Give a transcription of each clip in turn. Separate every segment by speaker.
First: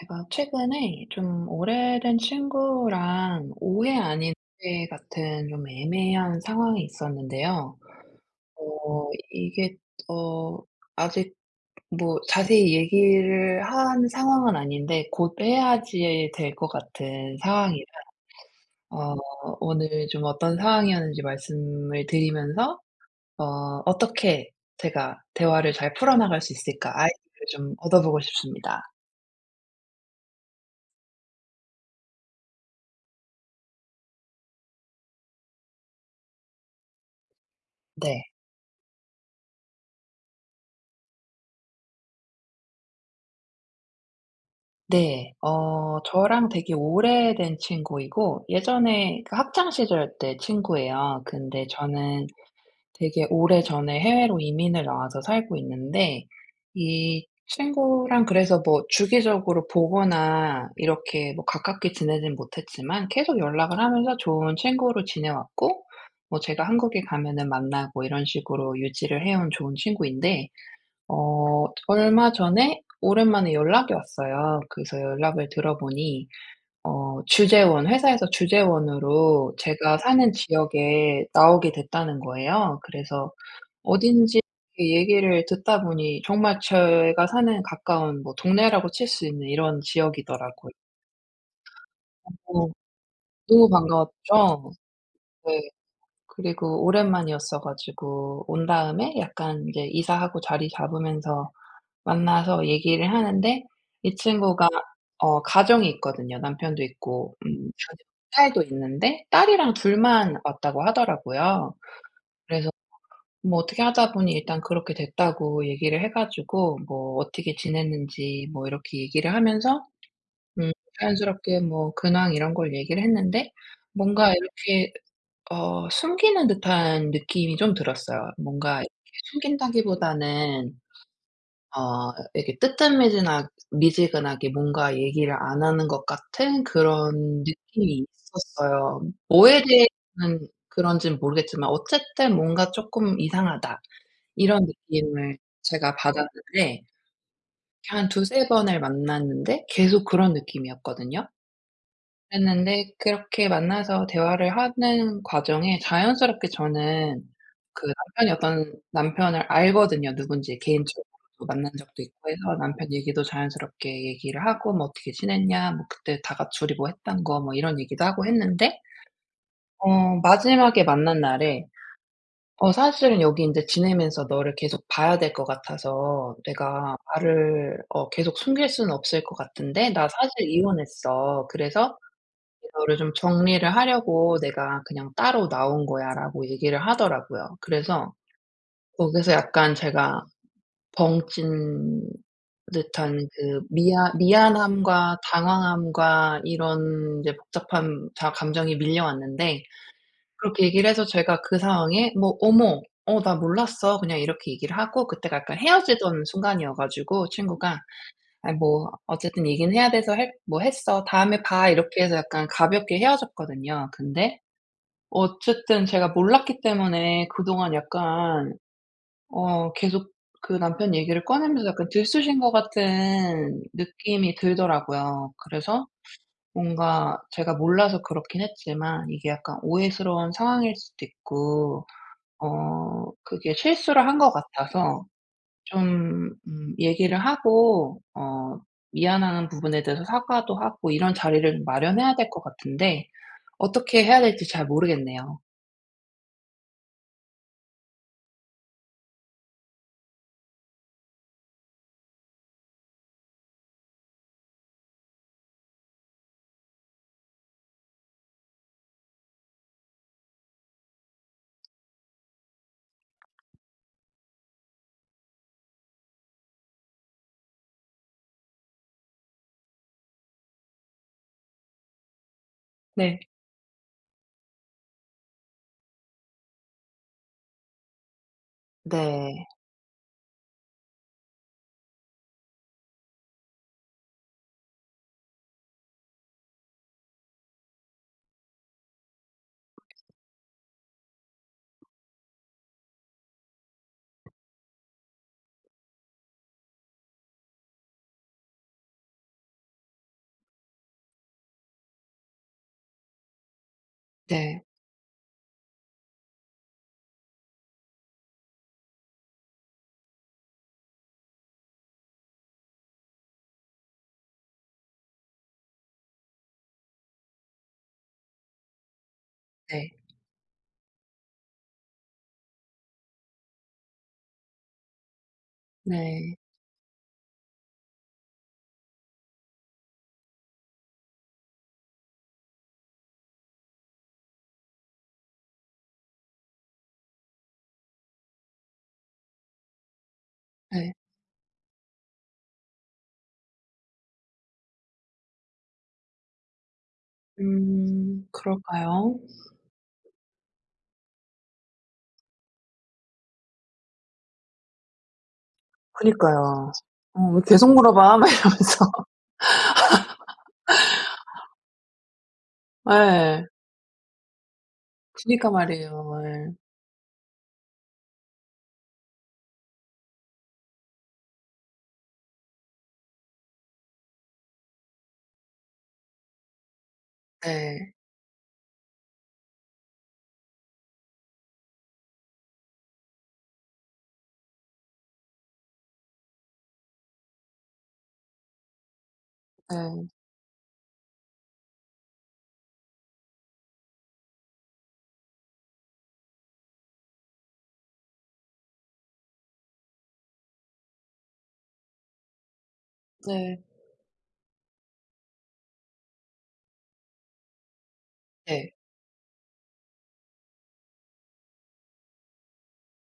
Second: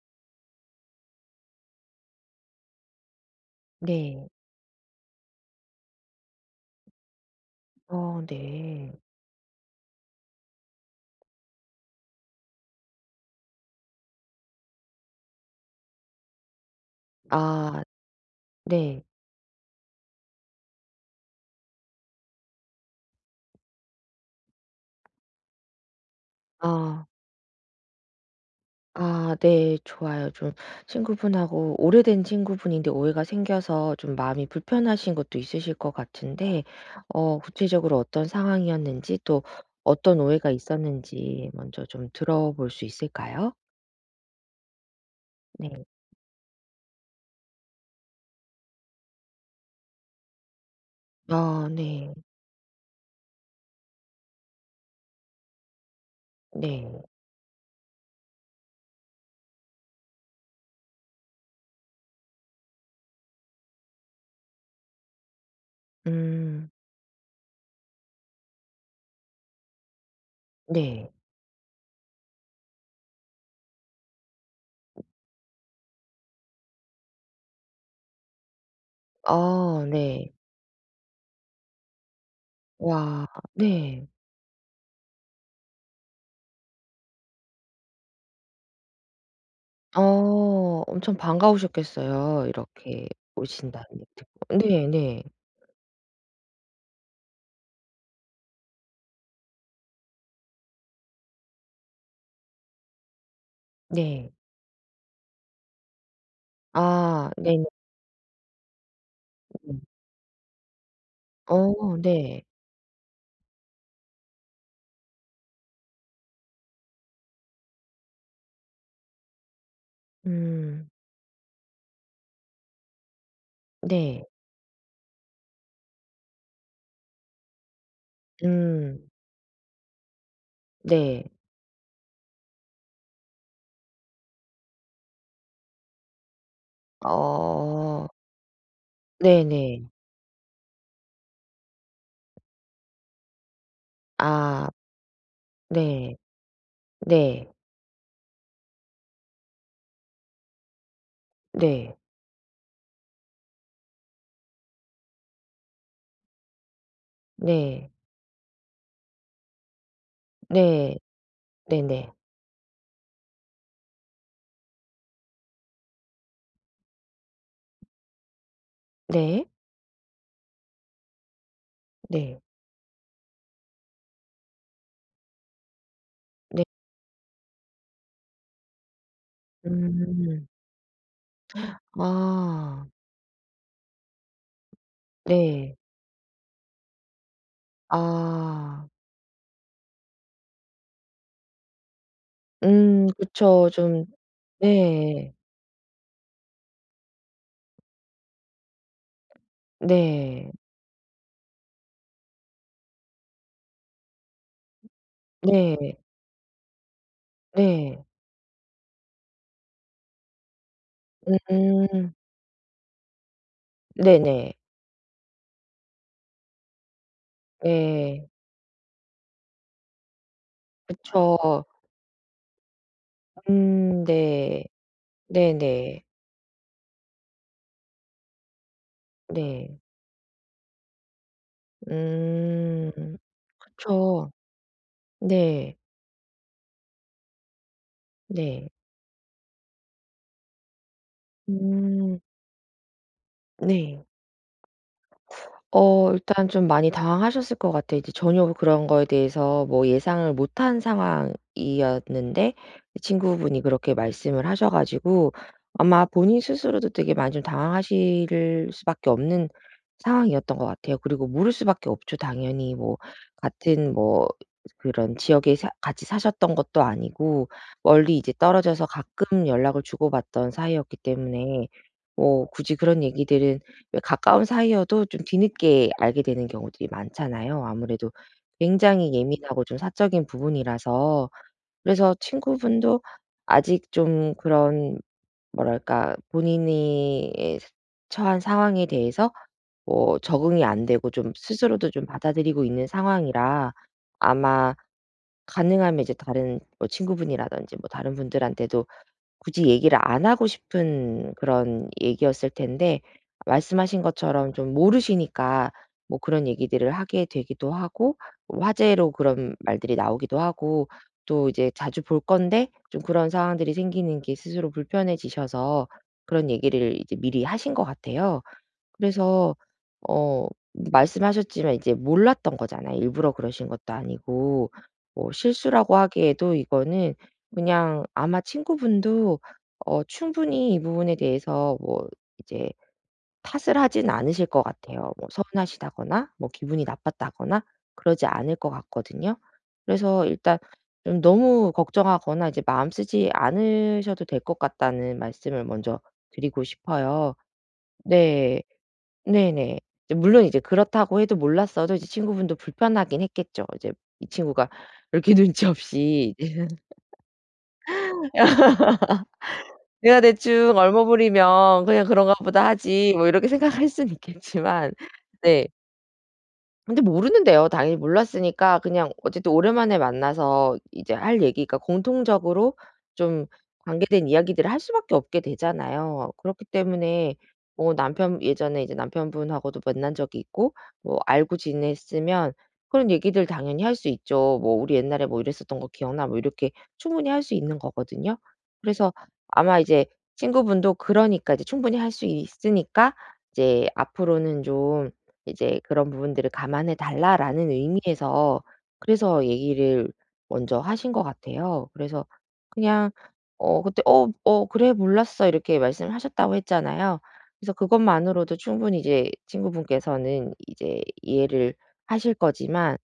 Speaker 1: 제가 최근에 좀 오래된 친구랑 오해
Speaker 2: 네.
Speaker 1: 아닌 오해 같은 좀 애매한 상황이 있었는데요.
Speaker 2: 어 네.
Speaker 1: 이게, 어 아직 뭐 자세히 얘기를 한 상황은 아닌데 곧 해야지 될 것 같은
Speaker 2: 아
Speaker 1: 상황이라,
Speaker 2: 네.
Speaker 1: 어 오늘 좀 어떤 상황이었는지 말씀을 드리면서, 어 어떻게 제가 대화를 잘 풀어나갈 수 있을까
Speaker 2: 아.
Speaker 1: 아이디어를 좀 얻어보고 싶습니다.
Speaker 2: 아 네. 좋아요. 좀 친구분하고 오래된 친구분인데 오해가 생겨서 좀 마음이 불편하신 것도 있으실 것 같은데 구체적으로
Speaker 1: 네.
Speaker 2: 어떤 상황이었는지 또 어떤 오해가 있었는지 먼저 좀 들어볼 수 있을까요?
Speaker 1: 네.
Speaker 2: 네.
Speaker 1: 저랑 되게 오래된 친구이고 예전에 그 학창 시절 때 친구예요. 근데
Speaker 2: 아 네.
Speaker 1: 저는 되게 오래전에 해외로 이민을 나와서 살고 있는데,
Speaker 2: 네.
Speaker 1: 이 친구랑 그래서 뭐 주기적으로 보거나 이렇게 뭐 가깝게 지내진 못했지만 계속 연락을 하면서 좋은 친구로 지내왔고, 뭐 제가
Speaker 2: 음.
Speaker 1: 한국에 가면은 만나고 이런 식으로 유지를 해온 좋은 친구인데,
Speaker 2: 네.
Speaker 1: 얼마 전에 오랜만에 연락이 왔어요. 그래서 연락을 들어보니, 주재원, 회사에서 주재원으로
Speaker 2: 아
Speaker 1: 제가 사는
Speaker 2: 네.
Speaker 1: 지역에 나오게 됐다는 거예요.
Speaker 2: 와.
Speaker 1: 그래서
Speaker 2: 네.
Speaker 1: 어딘지 이렇게 얘기를 듣다 보니 정말 제가 사는 가까운 뭐 동네라고 칠 수 있는 이런 지역이더라고요.
Speaker 2: 어 엄청 반가우셨겠어요.
Speaker 1: 어
Speaker 2: 이렇게
Speaker 1: 너무
Speaker 2: 오신다는 얘기 듣고.
Speaker 1: 반가웠죠.
Speaker 2: 네네.
Speaker 1: 네. 그리고 오랜만이었어 가지고 온 다음에 약간 이제 이사하고 자리 잡으면서 만나서 얘기를 하는데, 이
Speaker 2: 네.
Speaker 1: 친구가 가정이 있거든요. 남편도
Speaker 2: 아
Speaker 1: 있고
Speaker 2: 네네네.
Speaker 1: 자기 딸도 있는데 딸이랑 둘만 왔다고 하더라고요.
Speaker 2: 어 네.
Speaker 1: 그래서 뭐 어떻게 하다 보니 일단 그렇게 됐다고 얘기를 해 가지고 뭐 어떻게 지냈는지 뭐 이렇게 얘기를 하면서 음
Speaker 2: 음.
Speaker 1: 자연스럽게 뭐 근황 이런 걸 얘기를 했는데,
Speaker 2: 네.
Speaker 1: 뭔가 이렇게 숨기는 듯한 느낌이 좀 들었어요. 뭔가 이렇게
Speaker 2: 음.
Speaker 1: 숨긴다기보다는
Speaker 2: 네.
Speaker 1: 이렇게 뜨뜻미지나 미지근하게 뭔가 얘기를 안 하는 것 같은 그런 느낌이
Speaker 2: 어.
Speaker 1: 있었어요. 뭐에
Speaker 2: 네네.
Speaker 1: 대해서는 그런지는 모르겠지만 어쨌든 뭔가 쪼끔 이상하다, 이런
Speaker 2: 아
Speaker 1: 느낌을 제가
Speaker 2: 네.
Speaker 1: 받았는데,
Speaker 2: 네.
Speaker 1: 한 두세 번을 만났는데 계속 그런 느낌이었거든요.
Speaker 2: 네.
Speaker 1: 그랬는데 그렇게 만나서 대화를 하는 과정에 자연스럽게, 저는 그
Speaker 2: 네.
Speaker 1: 남편이, 어떤 남편을 알거든요, 누군지
Speaker 2: 네.
Speaker 1: 개인적으로 만난 적도
Speaker 2: 네네.
Speaker 1: 있고 해서. 남편 얘기도 자연스럽게 얘기를 하고 뭐 "어떻게 지냈냐?" 뭐 "그때 다 같이 우리 뭐 했던 거." 뭐 이런 얘기도 하고 했는데,
Speaker 2: 네. 네.
Speaker 1: 마지막에 만난 날에,
Speaker 2: 네.
Speaker 1: 사실은 여기 인제 지내면서 너를 계속 봐야 될 것 같아서
Speaker 2: 네.
Speaker 1: 내가 말을 계속 숨길 수는 없을 것 같은데, 나
Speaker 2: 음.
Speaker 1: 사실 이혼했어. 그래서
Speaker 2: 아.
Speaker 1: 이거를 좀 정리를 하려고 내가 그냥 따로
Speaker 2: 네.
Speaker 1: 나온 거야."라고 얘기를 하더라고요. 그래서
Speaker 2: 아.
Speaker 1: 거기서 약간 제가 벙찐 듯한, 그
Speaker 2: 그쵸. 좀
Speaker 1: 미안함과
Speaker 2: 네.
Speaker 1: 당황함과 이런 이제 복잡한 다 감정이 밀려왔는데,
Speaker 2: 네.
Speaker 1: 그렇게 얘기를 해서 제가 그 상황에 뭐 "어머. 나 몰랐어." 그냥 이렇게 얘기를 하고, 그때가 약간
Speaker 2: 네.
Speaker 1: 헤어지던 순간이어 가지고 친구가
Speaker 2: 네.
Speaker 1: "아이, 뭐 어쨌든 얘기는 해야 돼서 했 뭐 했어. 다음에 봐." 이렇게
Speaker 2: 음.
Speaker 1: 해서 약간 가볍게 헤어졌거든요. 근데
Speaker 2: 네네.
Speaker 1: 어쨌든 제가 몰랐기 때문에 그동안
Speaker 2: 예.
Speaker 1: 약간 계속 그 남편 얘기를
Speaker 2: 그쵸.
Speaker 1: 꺼내면서 약간 들쑤신 것 같은 느낌이
Speaker 2: 네.
Speaker 1: 들더라고요. 그래서
Speaker 2: 네네.
Speaker 1: 뭔가 제가 몰라서 그렇긴 했지만 이게 약간
Speaker 2: 네.
Speaker 1: 오해스러운 상황일 수도 있고,
Speaker 2: 음.
Speaker 1: 그게 실수를 한
Speaker 2: 그쵸.
Speaker 1: 것 같아서,
Speaker 2: 네.
Speaker 1: 좀 얘기를 하고,
Speaker 2: 네.
Speaker 1: 미안한 부분에 대해서 사과도 하고 이런 자리를 좀 마련해야
Speaker 2: 음.
Speaker 1: 될 것 같은데 어떻게
Speaker 2: 네.
Speaker 1: 해야 될지 잘 모르겠네요.
Speaker 2: 어 일단 좀 많이 당황하셨을 것 같아요. 이제 전혀 그런 거에 대해서 뭐 예상을 못한 상황이었는데 친구분이 그렇게 말씀을 하셔 가지고 아마 본인 스스로도 되게 많이 좀 당황하실 수밖에 없는 상황이었던 것 같아요. 그리고 모를 수밖에 없죠, 당연히. 뭐 같은 뭐 그런 지역에 사 같이 사셨던 것도 아니고 멀리 이제 떨어져서 가끔 연락을 주고받던 사이였기 때문에 뭐 굳이 그런
Speaker 1: 네.
Speaker 2: 얘기들은, 왜 가까운 사이여도 좀 뒤늦게 알게 되는 경우들이 많잖아요. 아무래도 굉장히
Speaker 1: 네.
Speaker 2: 예민하고 좀 사적인 부분이라서 그래서 친구분도 아직 좀 그런, 뭐랄까 본인이 처한 상황에 대해서 뭐 적응이 안 되고 좀 스스로도 좀 받아들이고 있는 상황이라 아마 가능하면 이제 다른 뭐 친구분이라든지 뭐 다른 분들한테도 굳이 얘기를 안 하고 싶은 그런 얘기였을 텐데 말씀하신 것처럼
Speaker 1: 네.
Speaker 2: 좀 모르시니까 뭐 그런 얘기들을 하게 되기도 하고 뭐 화제로 그런 말들이 나오기도 하고 또 이제 자주 볼 건데 좀 그런 상황들이 생기는 게 스스로 불편해지셔서 그런 얘기를 이제 미리 하신 것 같아요. 그래서
Speaker 1: 네.
Speaker 2: 어 말씀하셨지만 이제 몰랐던 거잖아요. 일부러 그러신 것도 아니고 뭐 실수라고
Speaker 1: 네.
Speaker 2: 하기에도 이거는 그냥 아마 친구분도 충분히 이 부분에 대해서 뭐 이제 탓을 하진 않으실 것 같아요. 뭐 서운하시다거나 뭐 기분이 나빴다거나 그러지 않을 것 같거든요. 그래서 일단
Speaker 1: 네.
Speaker 2: 좀 너무 걱정하거나 이제 마음 쓰지 않으셔도 될 것 같다는 말씀을 먼저 드리고 싶어요. 네.
Speaker 1: 그럴까요?
Speaker 2: 네네. 이제 물론 이제 그렇다고 해도, 몰랐어도 이제 친구분도 불편하긴 했겠죠. 이제 이 친구가 이렇게 눈치 없이
Speaker 1: 그니까요. "어 왜 계속 물어봐?" 막 이러면서.
Speaker 2: '내가 대충 얼버무리면 그냥 그런가 보다 하지.' 뭐
Speaker 1: 예.
Speaker 2: 이렇게 생각할 수는 있겠지만
Speaker 1: 그니까
Speaker 2: 네.
Speaker 1: 말이에요. 예.
Speaker 2: 근데 모르는데요. 당연히 몰랐으니까. 그냥 어쨌든 오랜만에 만나서 이제 할 얘기가 공통적으로 좀 관계된 이야기들을 할 수밖에 없게 되잖아요. 그렇기 때문에
Speaker 1: 네.
Speaker 2: 뭐 남편 예전에 이제 남편분하고도 만난 적이 있고 뭐 알고 지냈으면 그런 얘기들 당연히 할 수 있죠. 뭐 "우리 옛날에 뭐 이랬었던 거 기억나?" 뭐 이렇게 충분히 할 수 있는 거거든요. 그래서 아마 이제
Speaker 1: 네.
Speaker 2: 친구분도, 그러니까 이제 충분히 할 수 있으니까 이제 앞으로는 좀 이제 "그런 부분들을 감안해 달라."라는 의미에서 그래서 얘기를 먼저 하신 것 같아요. 그래서 그냥
Speaker 1: 네.
Speaker 2: 그때 "어 어 그래 몰랐어." 이렇게 말씀하셨다고 했잖아요. 그래서 그것만으로도
Speaker 1: 네.
Speaker 2: 충분히 이제 친구분께서는 이제 이해를 하실 거지만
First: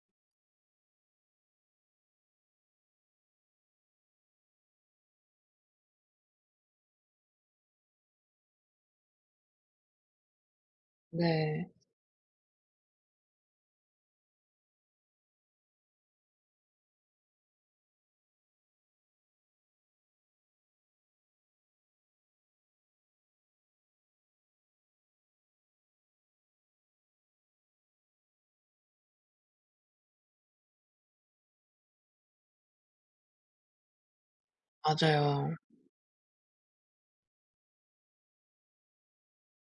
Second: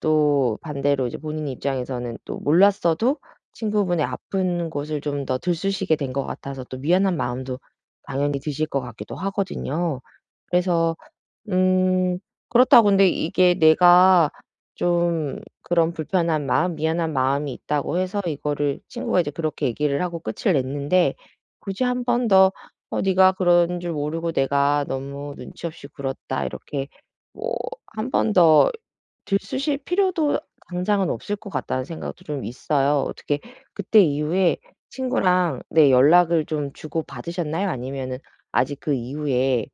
Speaker 2: 또 반대로 이제 본인 입장에서는 또 몰랐어도 친구분의 아픈 곳을 좀 더 들쑤시게 된 것 같아서 또 미안한 마음도 당연히 드실 것 같기도 하거든요. 그래서
Speaker 1: 네.
Speaker 2: 음. 그렇다고 근데 이게 내가 좀 그런 불편한 마음, 미안한 마음이 있다고 해서 이거를, 친구가 이제 그렇게 얘기를 하고 끝을 냈는데 굳이 한 번 더 "어 네가 그런 줄 모르고 내가 너무 눈치 없이 굴었다." 이렇게 뭐한번더 들쑤실 필요도 당장은 없을 것 같다는 생각도 좀 있어요. 어떻게 그때 이후에
Speaker 1: 맞아요.
Speaker 2: 친구랑 네, 연락을 좀 주고받으셨나요? 아니면은 아직 그 이후에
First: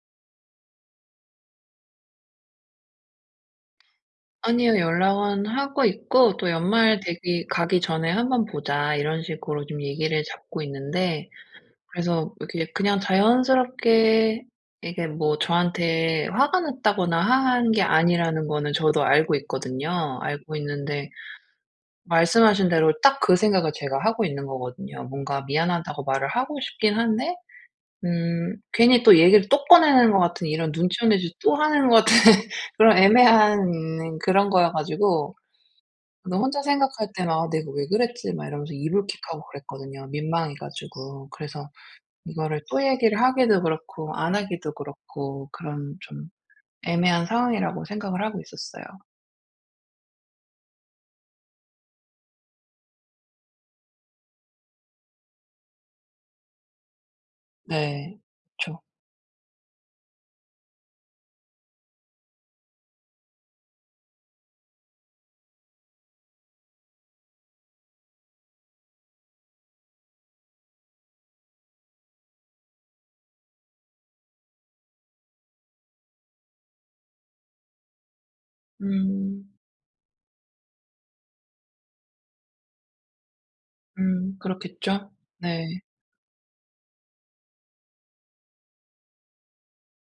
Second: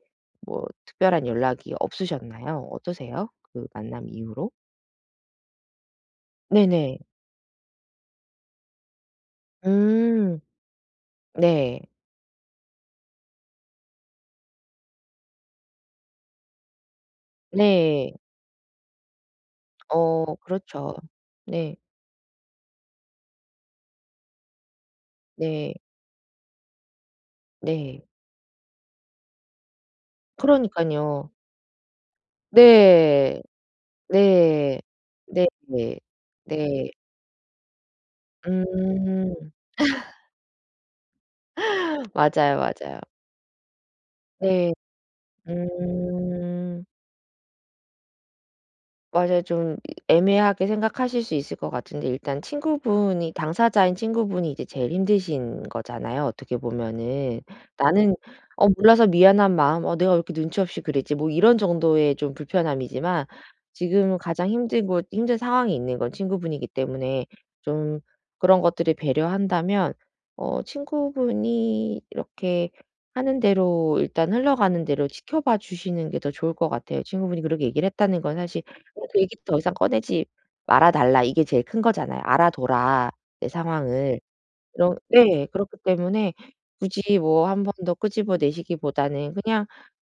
Speaker 2: 뭐 특별한 연락이 없으셨나요? 어떠세요? 그 만남 이후로?
Speaker 1: 아니요. 연락은 하고 있고, 또 "연말
Speaker 2: 네네.
Speaker 1: 되기 가기 전에 한번 보자." 이런 식으로 좀 얘기를
Speaker 2: 음.
Speaker 1: 잡고 있는데,
Speaker 2: 네.
Speaker 1: 그래서 이렇게 그냥 자연스럽게, 이게 뭐 저한테 화가 났다거나 한 게
Speaker 2: 네.
Speaker 1: 아니라는 거는 저도 알고 있거든요.
Speaker 2: 어
Speaker 1: 알고
Speaker 2: 그렇죠.
Speaker 1: 있는데,
Speaker 2: 네.
Speaker 1: 말씀하신 대로 딱 그 생각을 제가 하고 있는 거거든요. 뭔가
Speaker 2: 네.
Speaker 1: 미안하다고 말을 하고 싶긴 한데,
Speaker 2: 네.
Speaker 1: 괜히 또 얘기를 또 꺼내는 것 같은, 이런 눈치 없는
Speaker 2: 그러니깐요.
Speaker 1: 짓 또 하는 것 같은 그런
Speaker 2: 네.
Speaker 1: 애매한 그런 거여
Speaker 2: 네.
Speaker 1: 가지고,
Speaker 2: 네. 네.
Speaker 1: 저는 혼자
Speaker 2: 네.
Speaker 1: 생각할 때 막 '아, 내가 왜 그랬지?' 막 이러면서
Speaker 2: 음.
Speaker 1: 이불킥하고 그랬거든요, 민망해 가지고. 그래서
Speaker 2: 맞아요,
Speaker 1: 이거를 또
Speaker 2: 맞아요.
Speaker 1: 얘기를 하기도 그렇고 안
Speaker 2: 네.
Speaker 1: 하기도 그렇고 그런 좀
Speaker 2: 음.
Speaker 1: 애매한 상황이라고 생각을 하고 있었어요.
Speaker 2: 맞아요. 좀 애매하게 생각하실 수 있을 것 같은데 일단 친구분이, 당사자인 친구분이 이제 제일 힘드신 거잖아요, 어떻게 보면은. 나는
Speaker 1: 네.
Speaker 2: 어
Speaker 1: 그쵸.
Speaker 2: 몰라서 미안한 마음, '어 내가 왜 이렇게 눈치 없이 그랬지.' 뭐 이런 정도의 좀 불편함이지만 지금 가장 힘들고 힘든 상황이 있는 건 친구분이기 때문에 좀 그런 것들을 배려한다면 친구분이 이렇게 하는 대로, 일단 흘러가는 대로 지켜봐 주시는 게 더 좋을 것 같아요. 친구분이 그렇게 얘기를 했다는 건 사실 어 "얘기
Speaker 1: 음.
Speaker 2: 더 이상 꺼내지 말아 달라." 이게 제일 큰 거잖아요. "알아둬라 내 상황을."
Speaker 1: 음.
Speaker 2: 이런.
Speaker 1: 그렇겠죠?
Speaker 2: 네.
Speaker 1: 네.
Speaker 2: 그렇기 때문에 굳이 뭐 한 번 더 끄집어내시기보다는 그냥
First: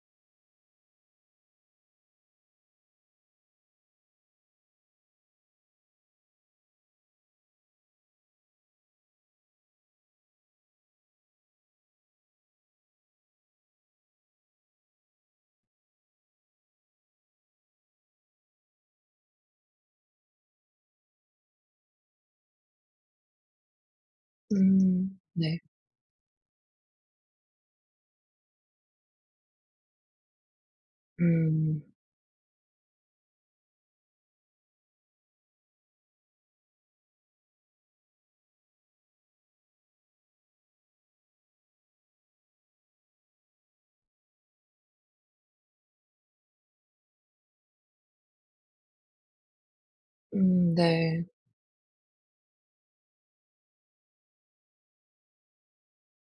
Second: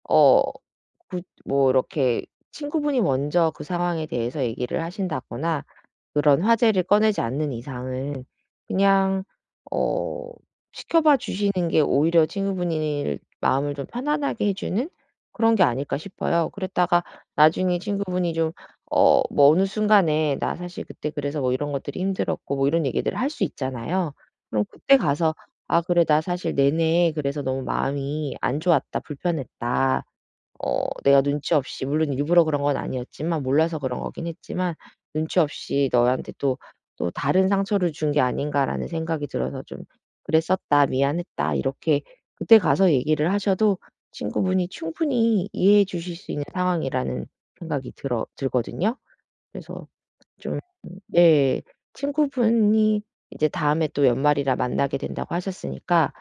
Speaker 2: 어 구 뭐 이렇게 친구분이 먼저 그 상황에 대해서 얘기를 하신다거나 그런 화제를 꺼내지 않는 이상은 그냥 어 시켜봐 주시는 게 오히려 친구분이 마음을 좀 편안하게 해 주는 그런 게 아닐까 싶어요. 그랬다가 나중에 친구분이 좀 뭐 어느 순간에 "나 사실 그때 그래서 뭐 이런 것들이 힘들었고." 뭐 이런 얘기들을 할 수 있잖아요. 그럼 그때
Speaker 1: 음.
Speaker 2: 가서
Speaker 1: 네.
Speaker 2: "아 그래 나 사실 내내 그래서 너무 마음이 안 좋았다. 불편했다. 어 내가 눈치
Speaker 1: 음.
Speaker 2: 없이 물론 일부러 그런 건 아니었지만 몰라서 그런 거긴 했지만 '눈치 없이 너한테 또, 또 다른 상처를 준 게 아닌가.'라는 생각이 들어서 좀 그랬었다. 미안했다." 이렇게 그때 가서 얘기를 하셔도 친구분이 충분히 이해해 주실 수 있는 상황이라는 생각이 들어 들거든요. 그래서 좀
Speaker 1: 음, 네.
Speaker 2: 네, 친구분이 이제 다음에 또 연말이라 만나게 된다고 하셨으니까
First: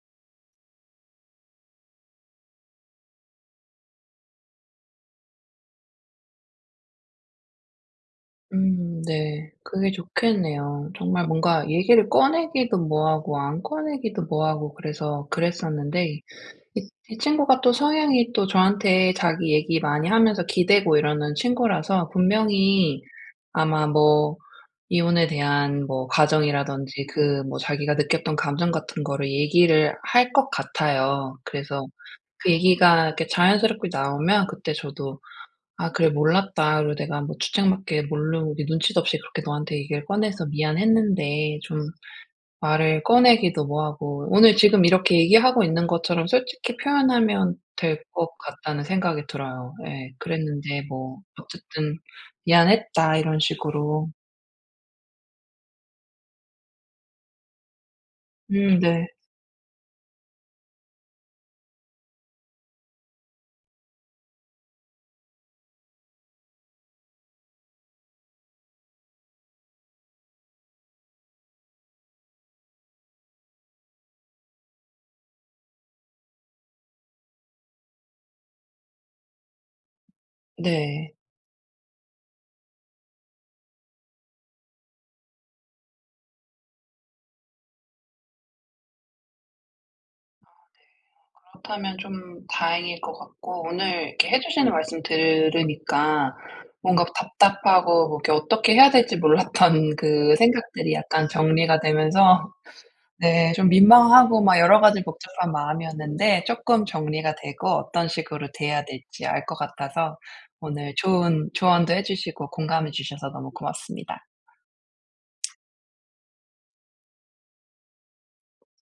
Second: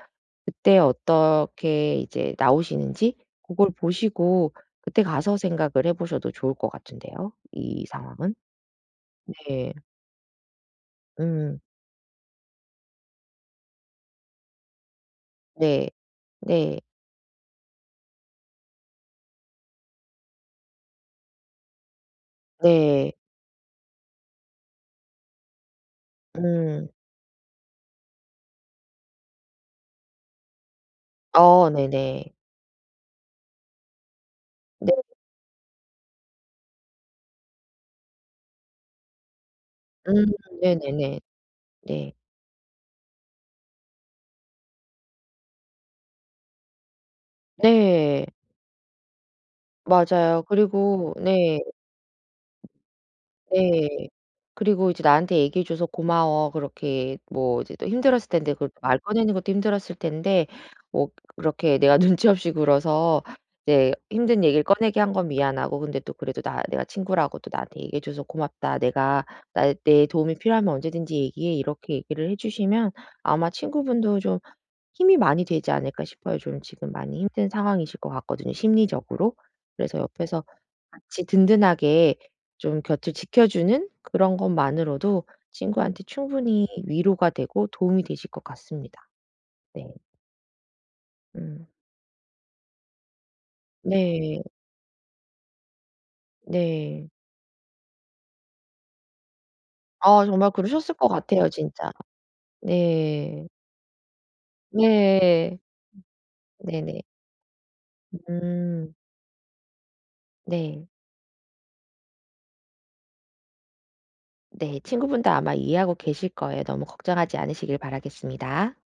Speaker 2: 그때 어떻게 이제 나오시는지 그걸 보시고 그때 가서 생각을 해 보셔도 좋을 것 같은데요, 이 상황은.
Speaker 1: 음, 네.
Speaker 2: 네.
Speaker 1: 그게 좋겠네요. 정말
Speaker 2: 음.
Speaker 1: 뭔가 얘기를 꺼내기도 뭐하고 안 꺼내기도 뭐하고 그래서
Speaker 2: 네.
Speaker 1: 그랬었는데,
Speaker 2: 네.
Speaker 1: 이 친구가 또 성향이 또 저한테 자기 얘기 많이 하면서 기대고 이러는 친구라서, 분명히
Speaker 2: 네.
Speaker 1: 아마 뭐 이혼에 대한 뭐
Speaker 2: 음.
Speaker 1: 과정이라든지 그 뭐 자기가 느꼈던 감정 같은 거를 얘기를 할 것 같아요.
Speaker 2: 어
Speaker 1: 그래서
Speaker 2: 네네.
Speaker 1: 그 얘기가 이렇게 자연스럽게 나오면 그때
Speaker 2: 네.
Speaker 1: 저도 '아, 그래 몰랐다. 그리고 내가 뭐 주책맞게 모르고 이렇게 눈치도 없이 그렇게 너한테 얘기를
Speaker 2: 음.
Speaker 1: 꺼내서
Speaker 2: 네네네.
Speaker 1: 미안했는데, 좀
Speaker 2: 네.
Speaker 1: 말을 꺼내기도 뭐하고, 오늘 지금 이렇게 얘기하고 있는 것처럼 솔직히 표현하면 될
Speaker 2: 네.
Speaker 1: 것 같다.'는 생각이 들어요. 예.
Speaker 2: 맞아요.
Speaker 1: 그랬는데
Speaker 2: 그리고
Speaker 1: 뭐
Speaker 2: 네.
Speaker 1: 어쨌든 "미안했다." 이런 식으로.
Speaker 2: 네. 그리고 이제 "나한테 얘기해 줘서 고마워." 그렇게 뭐 이제 또 힘들었을 텐데, 그
Speaker 1: 음.
Speaker 2: 말
Speaker 1: 네.
Speaker 2: 꺼내는 것도 힘들었을 텐데 뭐 그렇게 내가 눈치 없이 굴어서 이제 힘든 얘기를 꺼내게 한 건 미안하고, 근데 또 그래도 나 "내가 친구라고 또 나한테 얘기해 줘서 고맙다. 내가 나 내 도움이 필요하면 언제든지 얘기해." 이렇게 얘기를 해 주시면 아마 친구분도 좀 힘이 많이 되지 않을까 싶어요. 좀 지금 많이 힘든 상황이실 것 같거든요 심리적으로. 그래서 옆에서
Speaker 1: 네.
Speaker 2: 같이 든든하게 좀 곁을 지켜주는 그런 것만으로도 친구한테 충분히 위로가 되고 도움이 되실 것 같습니다. 네. 음.
Speaker 1: 그렇다면 좀 다행일 것 같고, 오늘 이렇게 해
Speaker 2: 네.
Speaker 1: 주시는 말씀 들으니까 뭔가
Speaker 2: 네.
Speaker 1: 답답하고 뭐 이렇게 어떻게 해야 될지 몰랐던
Speaker 2: 아
Speaker 1: 그
Speaker 2: 정말
Speaker 1: 생각들이
Speaker 2: 그러셨을 것
Speaker 1: 약간
Speaker 2: 같아요
Speaker 1: 정리가
Speaker 2: 진짜.
Speaker 1: 되면서,
Speaker 2: 네.
Speaker 1: 네, 좀 민망하고 막 여러 가지 복잡한
Speaker 2: 네.
Speaker 1: 마음이었는데 쪼끔
Speaker 2: 네네.
Speaker 1: 정리가 되고 어떤 식으로 대해야
Speaker 2: 음.
Speaker 1: 될지 알 것 같아서,
Speaker 2: 네.
Speaker 1: 오늘 좋은 조언도 해 주시고 공감해 주셔서 너무 고맙습니다.
Speaker 2: 네. 친구분도 아마 이해하고 계실 거예요. 너무 걱정하지 않으시길 바라겠습니다.